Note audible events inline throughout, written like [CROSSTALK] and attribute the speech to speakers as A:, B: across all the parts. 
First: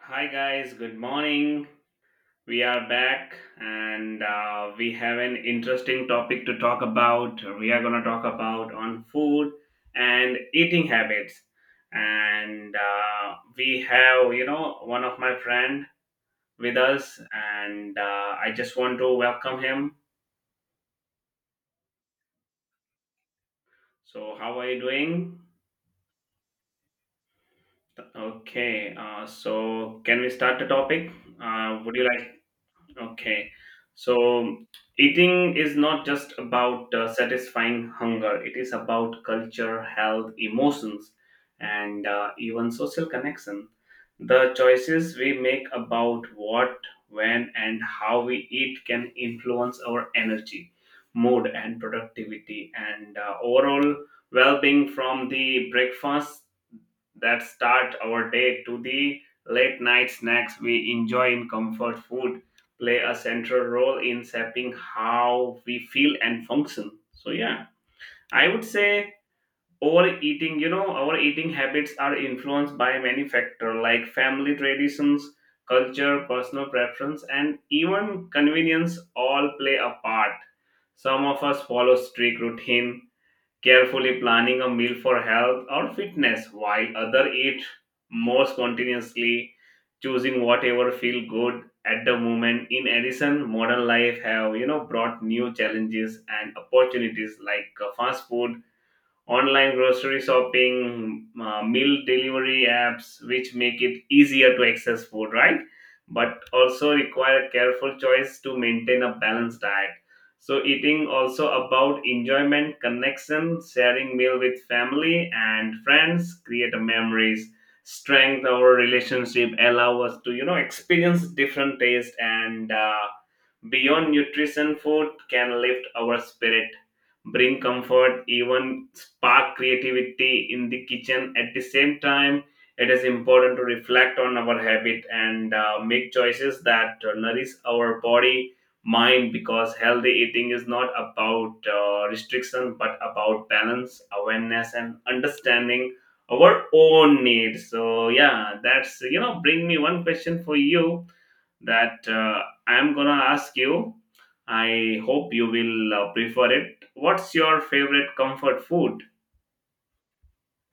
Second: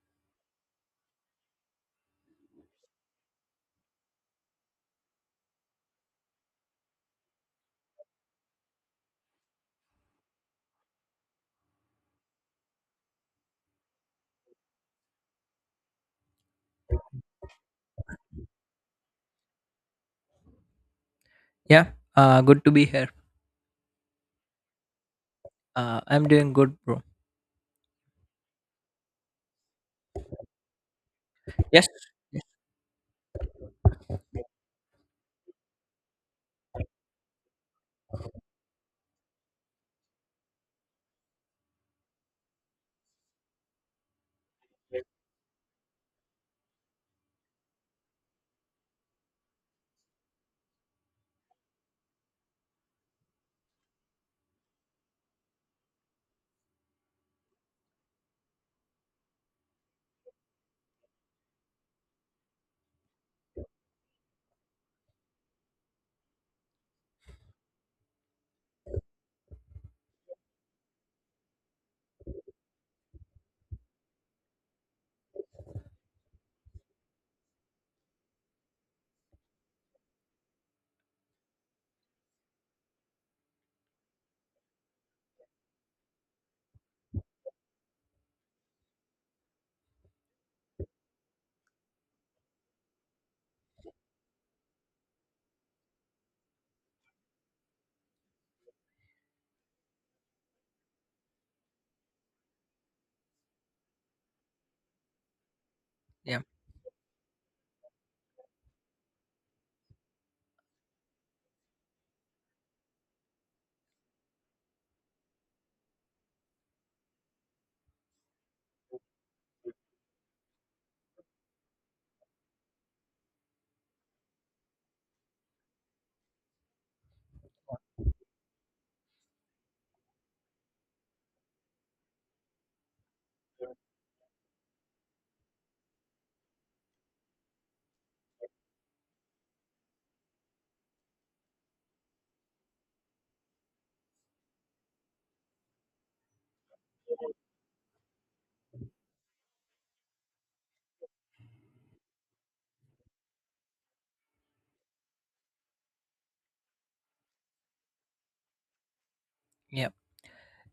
A: Hi, guys, good morning. We are back and we have an interesting topic to talk about. We are going to talk about on food and eating habits. And we have, one of my friend with us and I just want to welcome him.
B: Yeah, good to be here.
A: So, how are you doing?
B: I'm doing good, bro.
A: Okay, so can we start the topic? Uh,
B: Yes.
A: would you like Okay. So eating is not just about satisfying hunger, it is about culture, health, emotions, and even social connection. The choices we make about what, when, and how we eat can influence our energy, mood, and productivity, and overall well being, from the breakfast that start our day to the late night snacks we enjoy in comfort food, play a central role in shaping how we feel and function. So yeah, I would say overeating, our eating habits are influenced by many factors, like family traditions, culture, personal preference, and even convenience all play a part. Some of us follow strict routine, carefully planning a meal for health or fitness, while other eat more spontaneously, choosing whatever feel good at the moment. In addition, modern life have, brought new challenges and opportunities, like fast food, online grocery shopping, meal delivery apps, which make it easier to access food, right? But
B: Yeah,
A: also require careful choice to maintain a balanced diet. So eating also about enjoyment, connection, sharing meal with family and friends, create a memories, strength our relationship, allow us to, experience different taste and beyond nutrition. Food can lift our spirit, bring comfort, even spark creativity in the kitchen. At the same time, it is important to reflect on our habit and make choices that nourish our body, mind, because healthy eating is not about restriction but about balance, awareness, and understanding our own needs. So, yeah, that's, bring me one question for you that I'm gonna ask you. I hope you will prefer it. What's your favorite comfort food?
B: yeah.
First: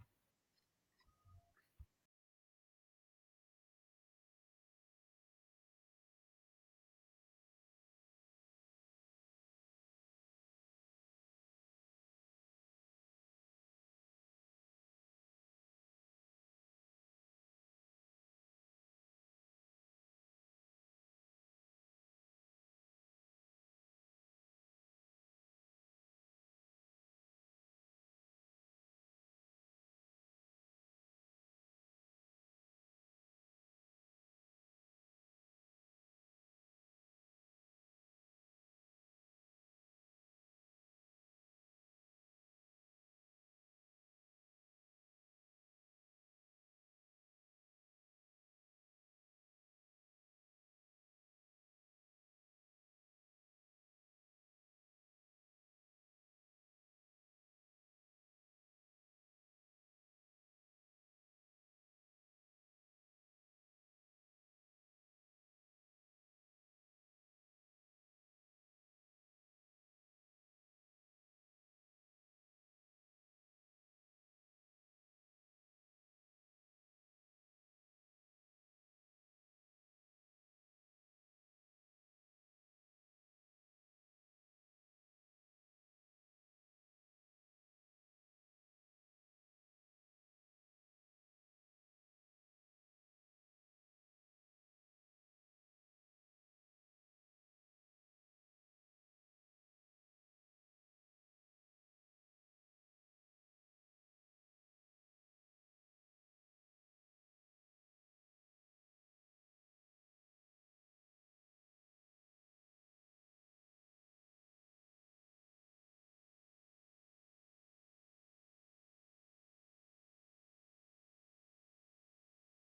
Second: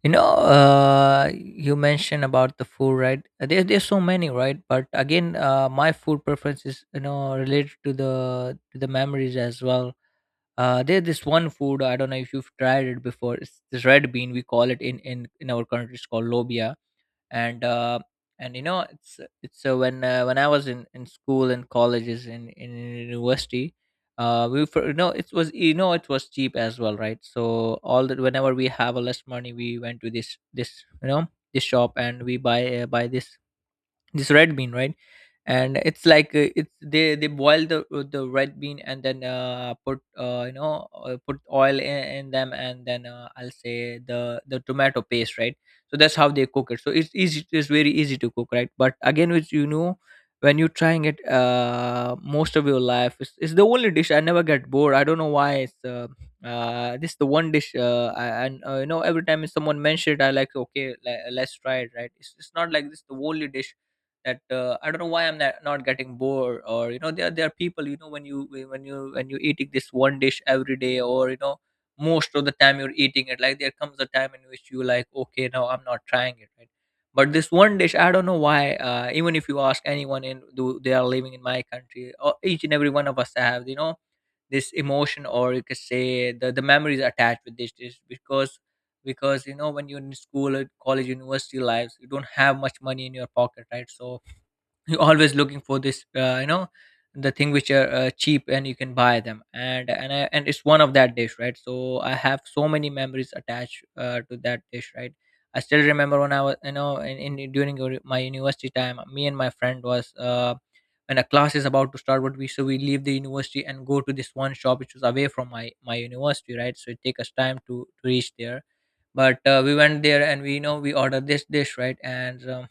B: You know, you mentioned about the food, right? There's so many, right? But again, my food preference is, you know, related to the memories as well. There's this one food. I don't know if you've tried it before. It's this red bean. We call it in our country. It's called lobia. And you know it's when I was in school and colleges in university, we, for, you know, it was, you know, it was cheap as well, right? So all that, whenever we have a less money, we went to this you know, this shop, and we buy buy this red bean, right? And it's like, it's, they boil the red bean, and then put you know put oil in them, and then, I'll say, the tomato paste, right? So that's how they cook it, so it's easy, it's very easy to cook, right? But again, which, you know, when you're trying it most of your life, it's the only dish I never get bored. I don't know why. It's This is the one dish I, and you know, every time someone mentions it, I like, okay, let's try it, right? It's not like this is the only dish that I don't know why I'm not getting bored. Or, you know, there are people, you know, when you, when you, when you eating this one dish every day, or you know, most of the time you're eating it, like, there comes a time in which you like, okay, now I'm not trying it, right? But this one dish, I don't know why. Even if you ask anyone in, do they are living in my country, or each and every one of us have, you know, this emotion, or you could say the memories attached with this dish. Because you know, when you're in school or college university lives, you don't have much money in your pocket, right? So you're always looking for this, you know, the thing which are cheap, and you can buy them. And and it's one of that dish, right? So I have so many memories attached, to that dish, right? I still remember when I was, you know, in during my university time, me and my friend was, when a class is about to start, what we, so we leave the university and go to this one shop which was away from my university, right? So it take us time to reach there, but we went there, and we, you know, we ordered this dish, right? And um,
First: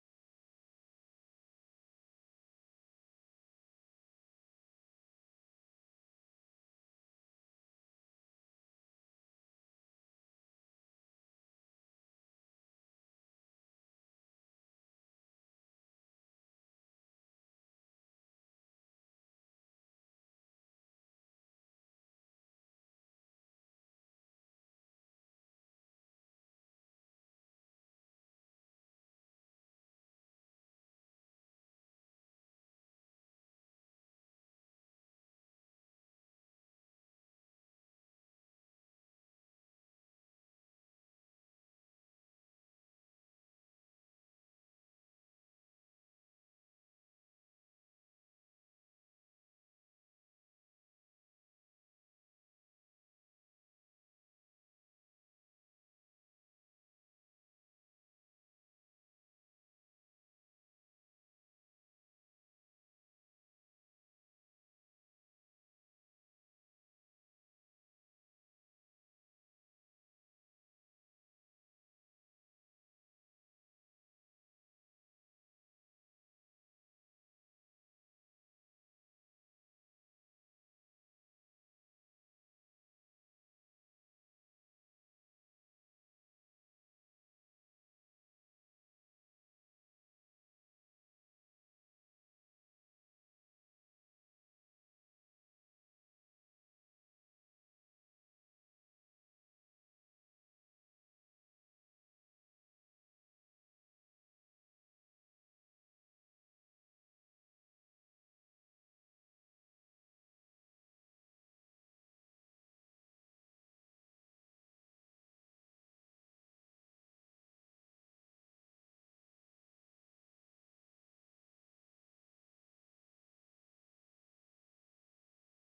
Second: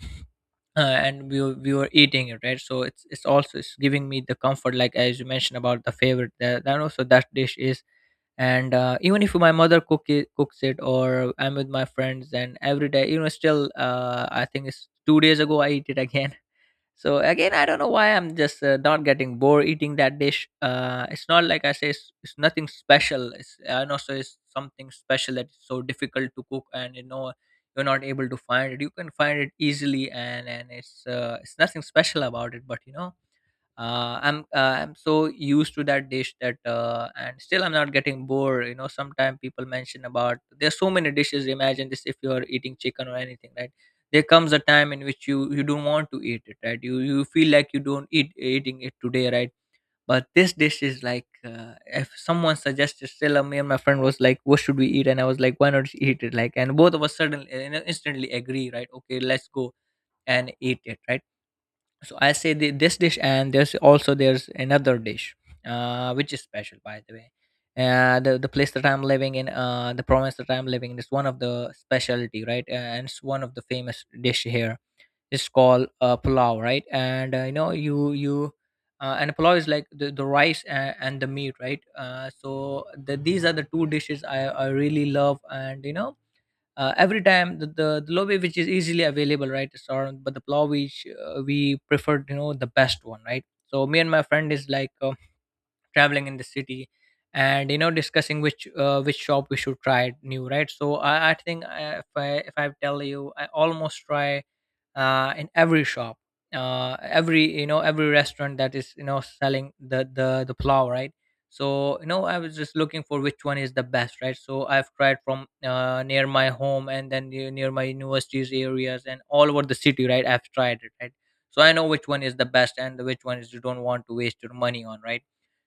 B: uh, and we were eating it, right? So it's also it's giving me the comfort, like, as you mentioned about the favorite, that also that dish is. And even if my mother cooks it, or I'm with my friends, and every day, you know, still, I think it's 2 days ago I eat it [LAUGHS] again. So again, I don't know why I'm just, not getting bored eating that dish. It's not like I say it's, nothing special. It's, I know, so it's something special, that's so difficult to cook, and you know, you're not able to find it. You can find it easily. And it's, it's nothing special about it, but you know, I'm so used to that dish that, and still I'm not getting bored. You know, sometimes people mention about there's so many dishes. Imagine this, if you're eating chicken or anything, right? There comes a time in which you don't want to eat it, right? You feel like you don't eating it today, right? But this dish is like, if someone suggested, still, me and my friend was like, what should we eat? And I was like, why not eat it? Like, and both of us suddenly, you know, instantly agree, right? Okay, let's go and eat it, right? So I say this dish. And there's also, there's another dish, which is special, by the way. The place that I'm living in, the province that I'm living in is one of the specialty, right? And it's one of the famous dish here. It's called, pulao, right? And you know, you and pulao is like the rice, and the meat, right? These are the two dishes I really love. And you know, every time, the lobe which is easily available, right? So, but the plow, which, we preferred, you know, the best one, right? So me and my friend is like, traveling in the city, and you know, discussing which, which shop we should try new, right? So I think if I, if I tell you, I almost try in every shop, every, you know, every restaurant that is, you know, selling the plow, right? So you know, I was just looking for which one is the best, right? So I've tried from, near my home, and then near my universities areas, and all over the city, right? I've tried it, right? So I know which one is the best, and which one is, you don't want to waste your money on, right?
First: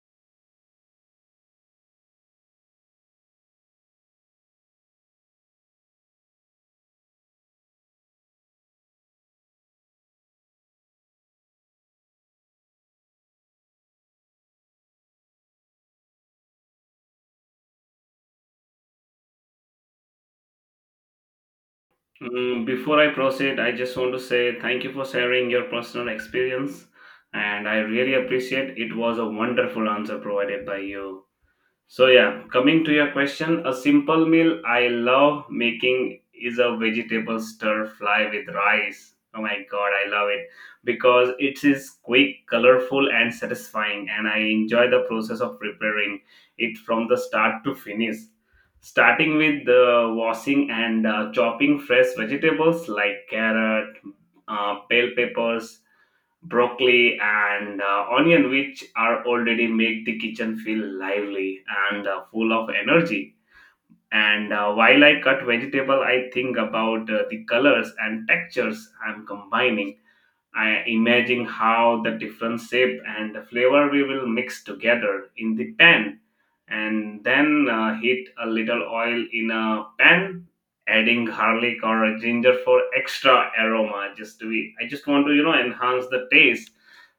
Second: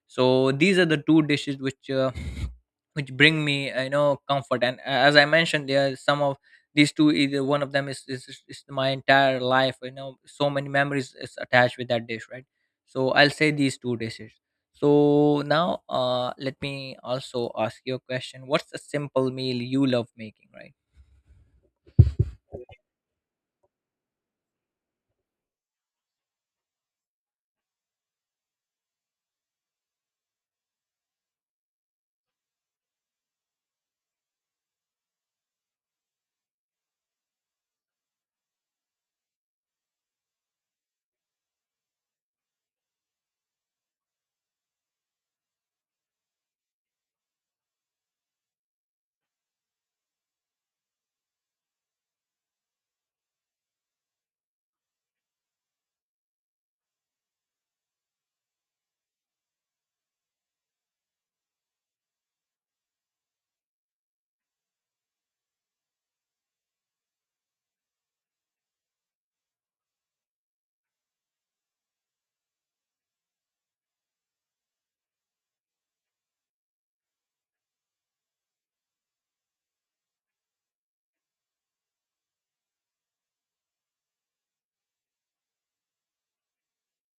B: So these are the two dishes which, [SNIFFS] which bring me, you know, comfort. And as I mentioned, there are some of these two, either one of them, is my entire life, you know. So many memories is attached with that dish, right? So I'll say these two dishes. So now, let me also ask you a question, what's a simple meal you love making, right?
A: Mm, before I proceed, I just want to say thank you for sharing your personal experience, and I really appreciate it. Was a wonderful answer provided by you. So yeah, coming to your question, a simple meal I love making is a vegetable stir fry with rice. Oh my god, I love it because it is quick, colorful and satisfying, and I enjoy the process of preparing it from the start to finish. Starting with the washing and chopping fresh vegetables like carrot, bell peppers, broccoli and onion, which are already make the kitchen feel lively and full of energy. And while I cut vegetable, I think about the colors and textures I'm combining. I imagine how the different shape and the flavor we will mix together in the pan, and then heat a little oil in a pan, adding garlic or ginger for extra aroma, just to be, I just want to, enhance the taste.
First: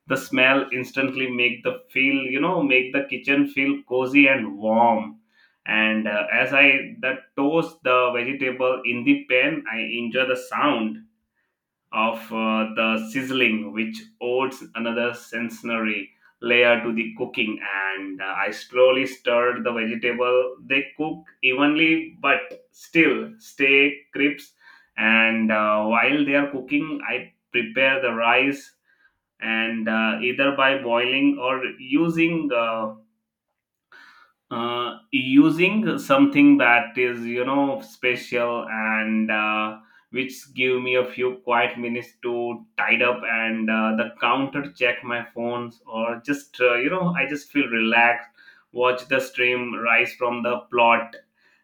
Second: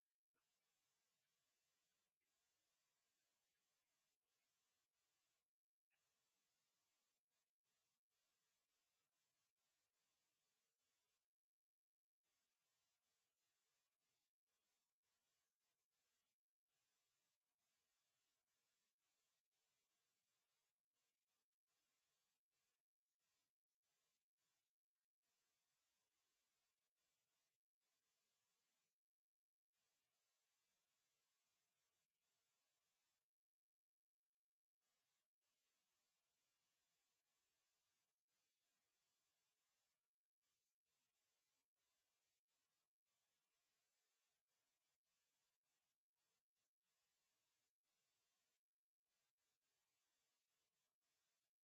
A: The smell instantly make the feel, make the kitchen feel cozy and warm. And as I that toast the vegetable in the pan, I enjoy the sound of the sizzling, which adds another sensory layer to the cooking. And I slowly stirred the vegetable. They cook evenly, but still stay crisp. And while they are cooking, I prepare the rice and either by boiling or using using something that is, special and which give me a few quiet minutes to tied up and the counter, check my phones, or just, I just feel relaxed, watch the stream rise from the plot.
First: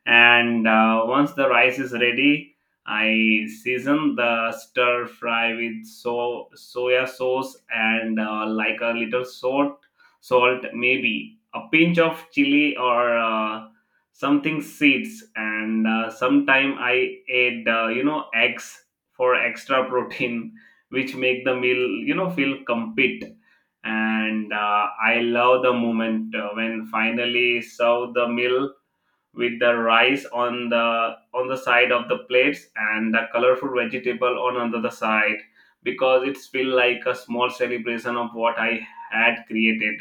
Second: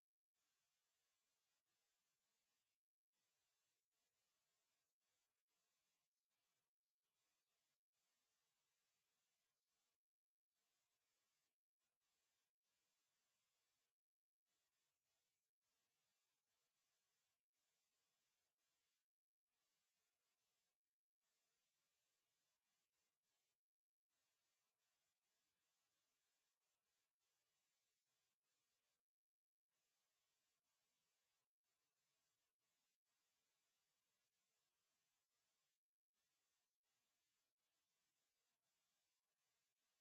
A: And once the rice is ready, I season the stir fry with so soya sauce and like a little salt, salt maybe, a pinch of chili or something seeds, and sometime I ate, eggs for extra [LAUGHS] protein, which make the meal, feel complete. And I love the moment when finally serve the meal with the rice on the side of the plates and the colorful vegetable on another side, because it's feel like a small celebration of what I had created.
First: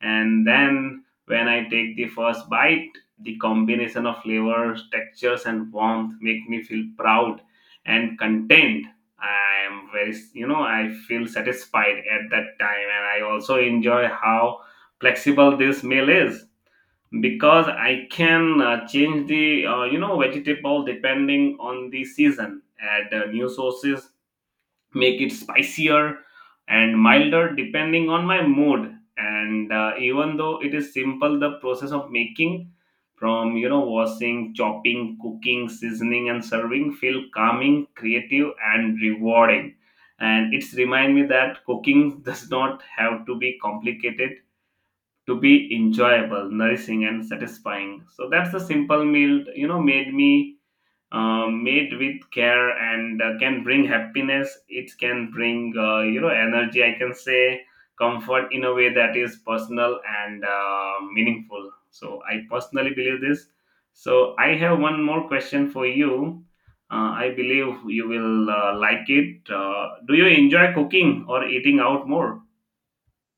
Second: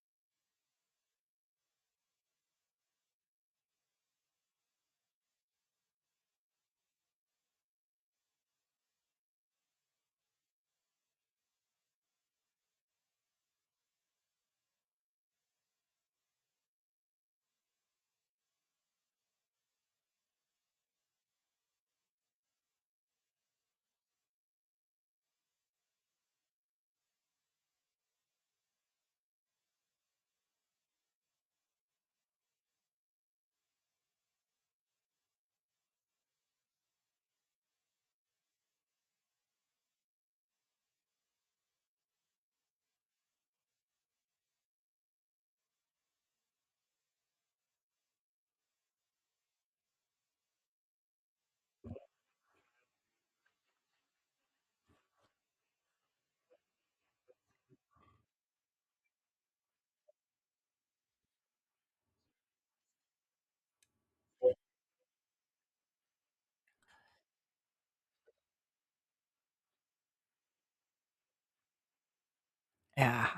A: And then when I take the first bite, the combination of flavors, textures, and warmth make me feel proud and content. I am very, I feel satisfied at that time, and I also enjoy how flexible this meal is, because I can change the, vegetable depending on the season. Add new sauces, make it spicier and milder depending on my mood. And even though it is simple, the process of making, from, washing, chopping, cooking, seasoning, and serving, feel calming, creative, and rewarding. And it's remind me that cooking [LAUGHS] does not have to be complicated to be enjoyable, nourishing, and satisfying. So that's the simple meal, made me made with care and can bring happiness. It can bring, energy. I can say comfort in a way that is personal and meaningful. So I personally believe this. So I have one more question for you. I believe you will like it. Do you enjoy cooking or eating out more?
B: Yeah.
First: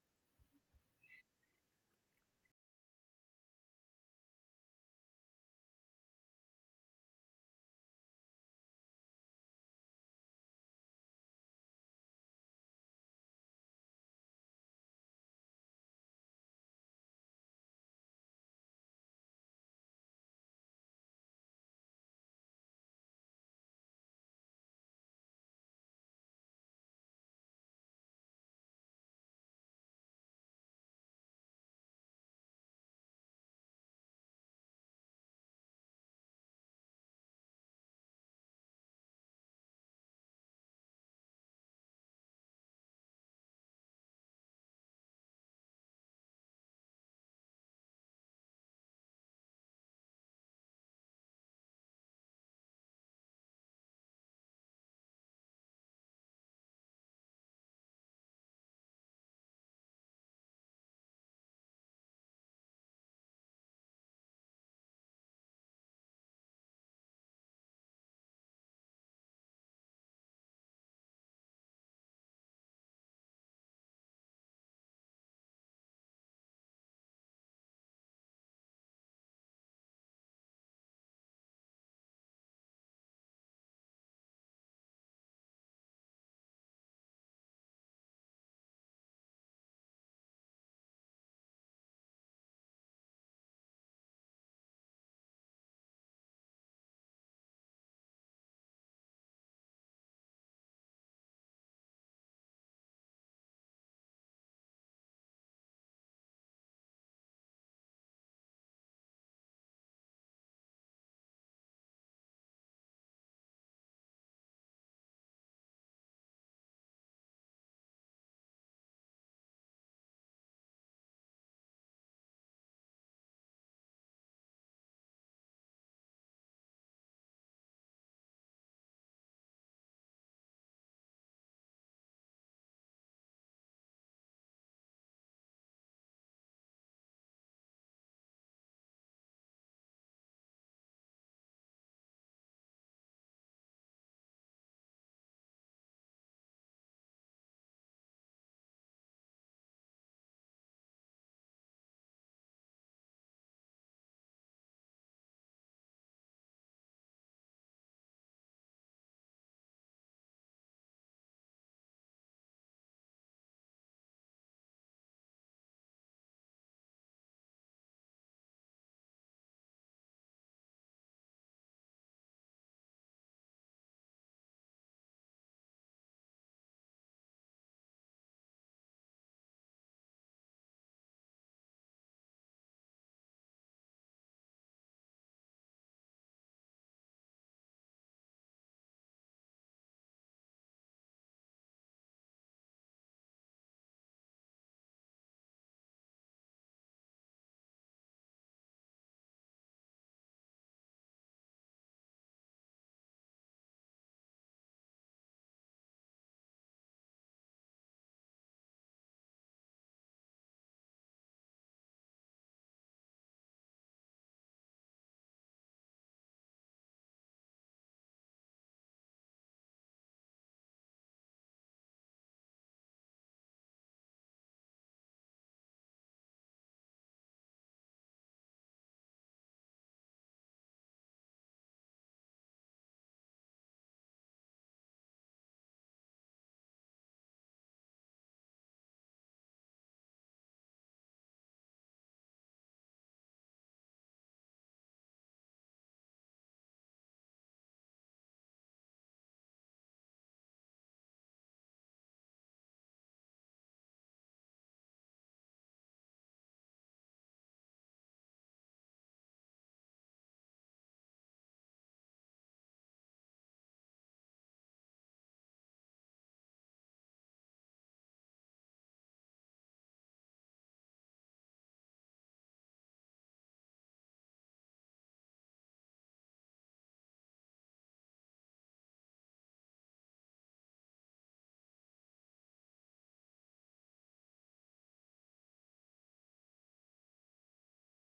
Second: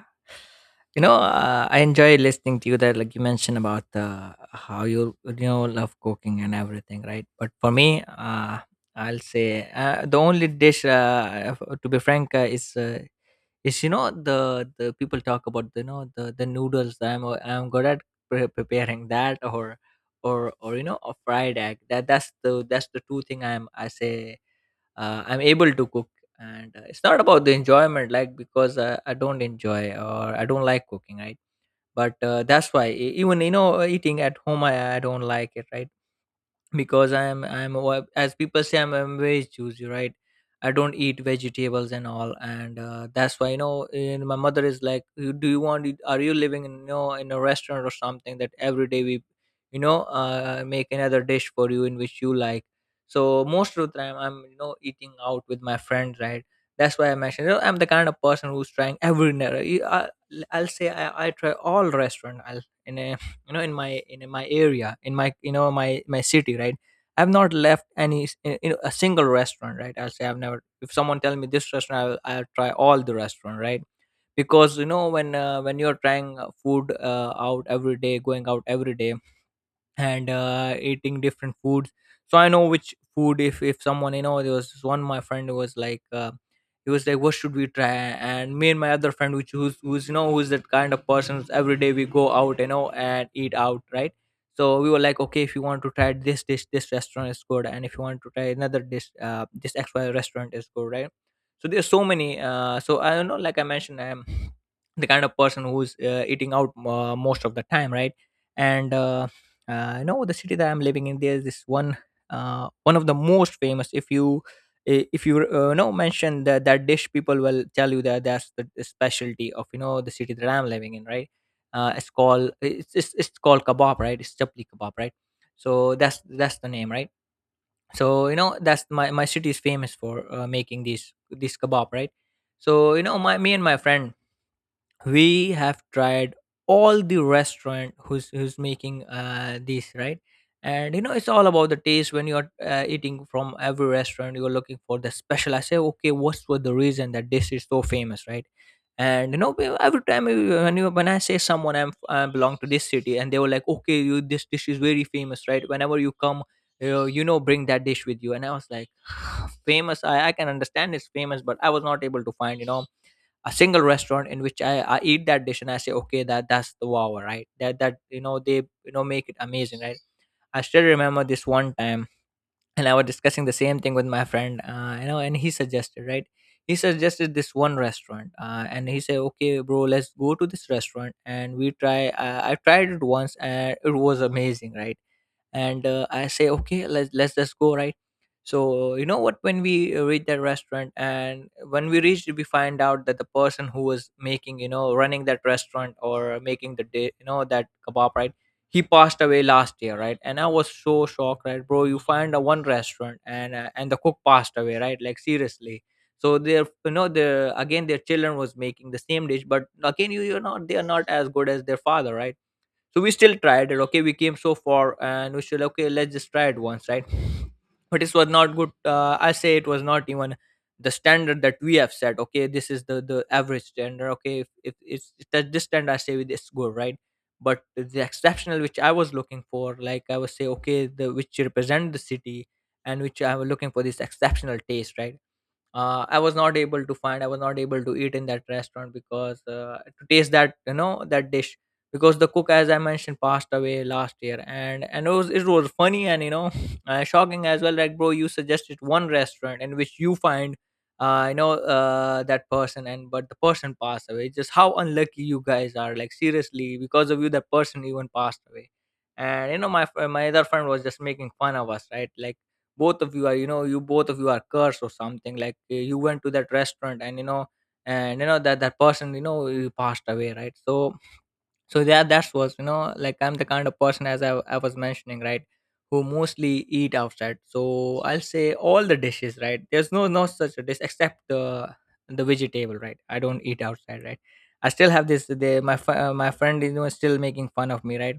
B: You know, I enjoy listening to you, that, like you mentioned about, how you, you know, love cooking and everything, right? But for me, I'll say, the only dish, to be frank, is yes, you know, the people talk about, you know, the noodles. I'm good at preparing that, or or you know, a fried egg. That's the that's the two thing I say, I'm able to cook. And it's not about the enjoyment, like, because I don't enjoy, or I don't like cooking, right? But that's why, even you know, eating at home, I don't like it, right? Because I am, I am as people say, I'm very choosy, right? I don't eat vegetables and all. And that's why, you know, and my mother is like, Do you want it? Are you living in, you know, in a restaurant or something, that every day we, you know, make another dish for you in which you like?" So most of the time, I'm, you know, eating out with my friends, right? That's why I mentioned, you know, I'm the kind of person who's trying every, I, I'll say I try all restaurant I'll, in a, you know, in my, in my area, in my, you know, my city, right? I've not left any you know, a single restaurant, right? I'll say, I've never, if someone tell me this restaurant, I'll try all the restaurant, right? Because you know, when, when you're trying, food, out every day, going out every day, and eating different foods. So I know which food. If someone, you know, there was this one, my friend, who was like, he was like, what should we try? And me and my other friend, which, who's you know, who's that kind of person, who's, every day we go out, you know, and eat out, right? So we were like, okay, if you want to try this dish, this restaurant is good. And if you want to try another dish, this XY restaurant is good, right? So there's so many. So I don't know, like I mentioned, I'm the kind of person who's, eating out, most of the time, right? And No, the city that I'm living in, there's this one, one of the most famous. If you, if you, know, mention that that dish, people will tell you that that's the specialty of, you know, the city that I'm living in, right? It's called, it's called kebab, right? It's chapli kebab, right? So that's the name, right? So you know that's my city is famous for making these this kebab, right? So you know my me and my friend we have tried all the restaurant who's making this, right? And you know it's all about the taste. When you're eating from every restaurant, you're looking for the special. I say, okay, what's for the reason that this is so famous, right? And you know when you when I say someone I'm, I belong to this city, and they were like, okay, you, this dish is very famous, right? Whenever you come, you know, bring that dish with you. And I was like, [SIGHS] famous, I can understand it's famous, but I was not able to find, you know, a single restaurant in which I eat that dish and I say, okay, that's the wow, right? That, you know, they, you know, make it amazing, right? I still remember this one time, and I was discussing the same thing with my friend, and he suggested, right? He suggested this one restaurant, and he said, okay, bro, let's go to this restaurant and we try. I tried it once and it was amazing, right? And I say, okay, let's just go, right? So you know what, when we reach that restaurant, and when we reached, we find out that the person who was making, you know, running that restaurant, or making the day, you know, that kebab, right, he passed away last year, right? And I was so shocked, right? Bro, you find a one restaurant and the cook passed away, right? Like seriously. So they're, you know, they're again, their children was making the same dish, but again, you you're not they are not as good as their father, right? So we still tried it. Okay, we came so far and we still, okay, let's just try it once, right? But it was not good. Uh, I say it was not even the standard that we have set. Okay, this is the average standard. Okay, if it's, if that this standard, I say, with this, good, right? But the exceptional which I was looking for, like I was say, okay, the which represent the city, and which I was looking for this exceptional taste, right? Uh, I was not able to find, I was not able to eat in that restaurant because to taste that, you know, that dish, because the cook, as I mentioned, passed away last year. And it was, it was funny and you know, [LAUGHS] shocking as well, like bro, you suggested one restaurant in which you find that person, and but the person passed away. Just how unlucky you guys are, like seriously, because of you that person even passed away. And you know, my other friend was just making fun of us, right? Like both of you are, you know, you both of you are cursed or something. Like you went to that restaurant, and you know, and you know that person, you know, you passed away, right? So, so that was, you know, like I'm the kind of person, as I was mentioning, right, who mostly eat outside. So I'll say all the dishes, right? There's no such a dish except the vegetable, right? I don't eat outside, right? I still have this. They, my friend is, you know, is still making fun of me, right?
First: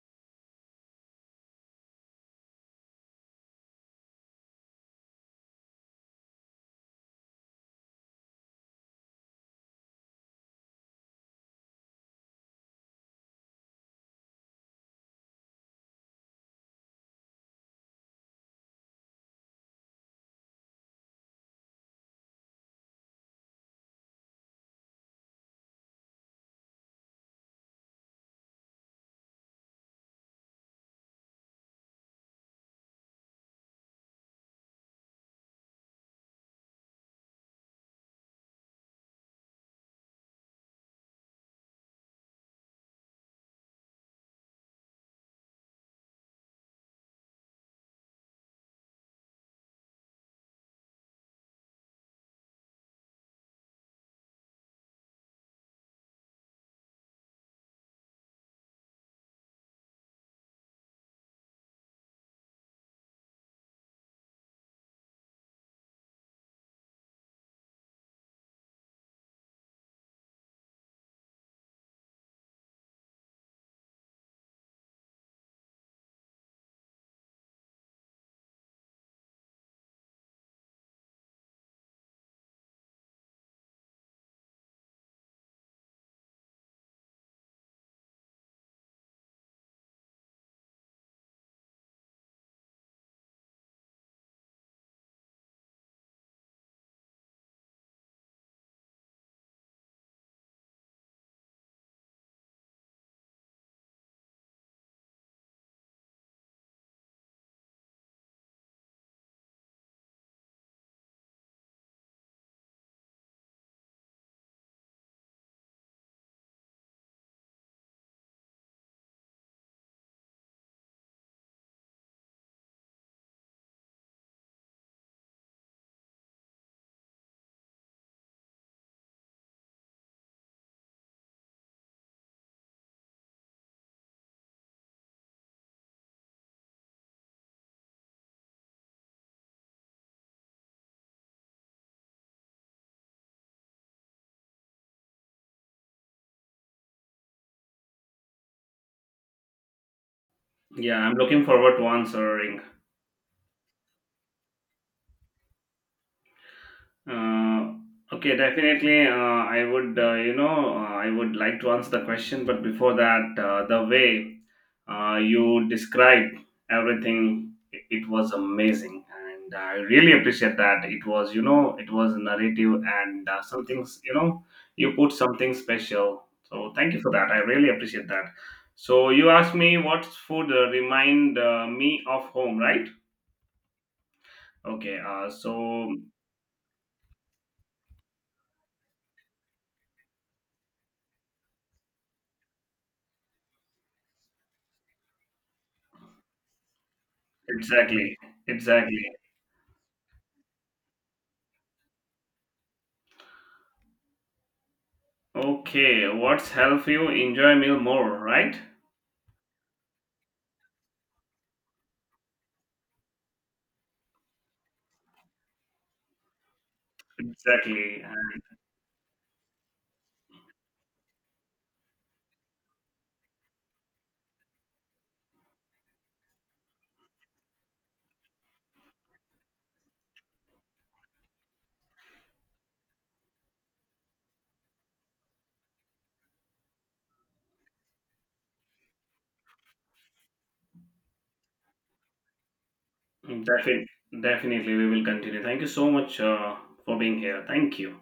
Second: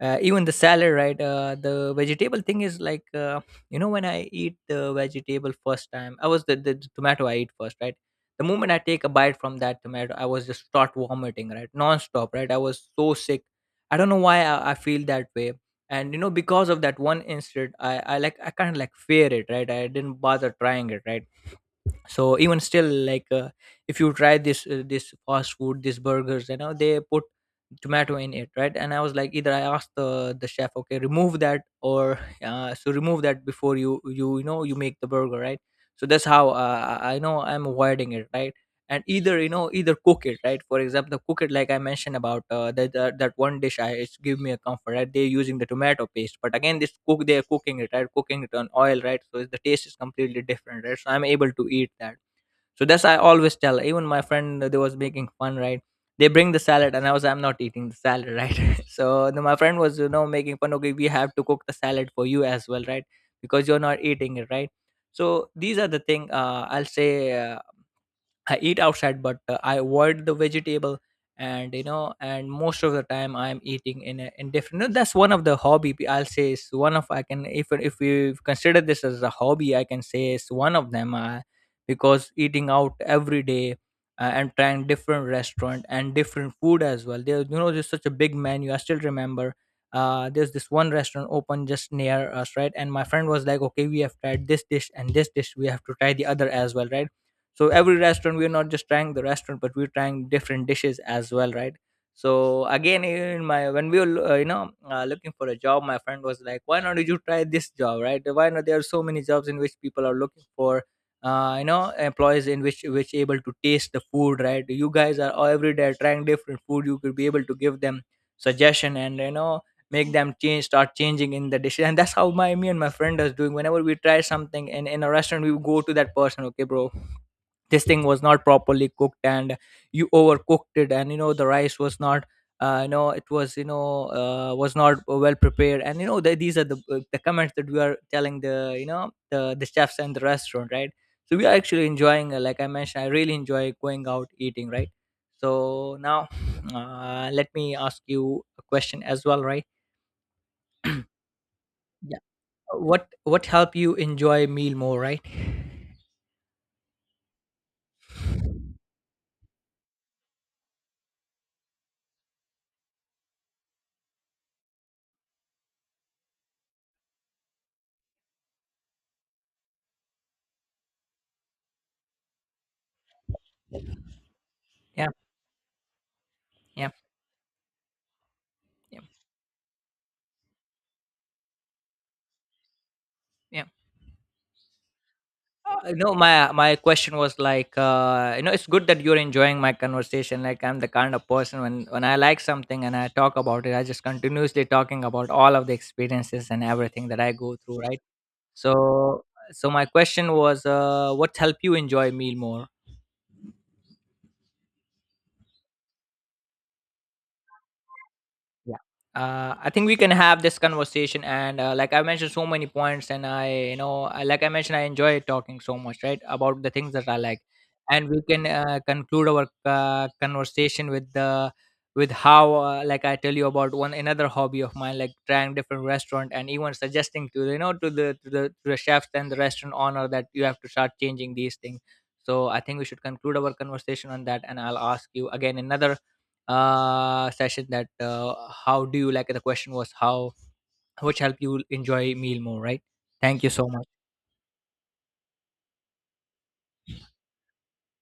B: Uh, even the salad, right? Uh, the vegetable thing is like, you know, when I eat the vegetable first time, I was the tomato I eat first, right? The moment I take a bite from that tomato, I was just start vomiting, right, non-stop, right? I was so sick. I don't know why I feel that way. And you know, because of that one incident, I like, I kind of like fear it, right? I didn't bother trying it, right? So even still, like if you try this this fast food, these burgers, you know, they put tomato in it, right? And I was like, either I asked the chef, okay, remove that, or [LAUGHS] so remove that before you know you make the burger, right? So that's how I know I'm avoiding it, right? And either, you know, either cook it, right? For example, the cook it, like I mentioned about that one dish, I, it's give me a comfort, right? They're using the tomato paste, but again, this cook, they're cooking it, right, cooking it on oil, right? So the taste is completely different, right? So I'm able to eat that. So that's, I always tell even my friend, they was making fun, right? They bring the salad and I'm not eating the salad, right? [LAUGHS] So then my friend was, you know, making fun, okay, we have to cook the salad for you as well, right? Because you're not eating it, right? So these are the thing, I'll say. Uh, I eat outside, but I avoid the vegetable, and you know, and most of the time I'm eating in a, in different. No, that's one of the hobby. I'll say is one of, I can, if we consider this as a hobby, I can say it's one of them. Because eating out every day and trying different restaurant and different food as well. There, you know, there's such a big menu. I still remember. There's this one restaurant open just near us, right? And my friend was like, "Okay, we have tried this dish and this dish. We have to try the other as well, right?" So every restaurant, we're not just trying the restaurant, but we're trying different dishes as well, right? So again, in my when we were looking for a job, my friend was like, why not you try this job, right? Why not? There are so many jobs in which people are looking for employees in which able to taste the food, right? You guys are every day trying different food. You could be able to give them suggestion, and you know, make them change start changing in the dishes. And that's how my me and my friend is doing. Whenever we try something in a restaurant, we go to that person, okay, bro, this thing was not properly cooked, and you overcooked it, and you know, the rice was not, you know it was you know was not well prepared, and you know, the, these are the comments that we are telling the, you know, the chefs and the restaurant, right? So we are actually enjoying, like I mentioned, I really enjoy going out eating, right? So now, let me ask you a question as well, right?
A: Yeah, I'm looking forward to
B: Yeah,
A: answering.
B: what help you enjoy meal more, right?
A: Uh, okay, definitely. I would, I would like to answer the question, but before that, the way you described everything, it was amazing, and I really appreciate that. It was, it was narrative and something, you
B: Yeah,
A: put something special. So
B: yeah,
A: thank you for that. I really appreciate that.
B: yeah,
A: So you asked me what food remind me of home, right?
B: yeah.
A: Okay. So
B: No, my question was like, you know, it's good that you're enjoying my conversation. Like, I'm the kind of person, when I like something and I talk about it, I just continuously talking about all of the experiences and everything that I go through, right?
A: exactly, exactly.
B: So, so my question was, what helped you enjoy meal more?
A: Okay, what's help you enjoy meal more, right?
B: Yeah. I think we can have this conversation, and like I mentioned, so many points, and I, you know, I, like I mentioned, I enjoy talking so much, right, about the things that I like,
A: Exactly.
B: and we can conclude our conversation with the, with how, like I tell you about one another hobby of mine, like trying different restaurant, and even suggesting to, you know, to the chefs and the restaurant owner that you have to start changing these things. So I think we should conclude our conversation on that, and I'll ask you again another session that how do you like it? The question was how, which help you enjoy meal more, right? Thank you so
A: Definitely,
B: much.
A: definitely, we will continue. Thank you so much for being here. Thank you.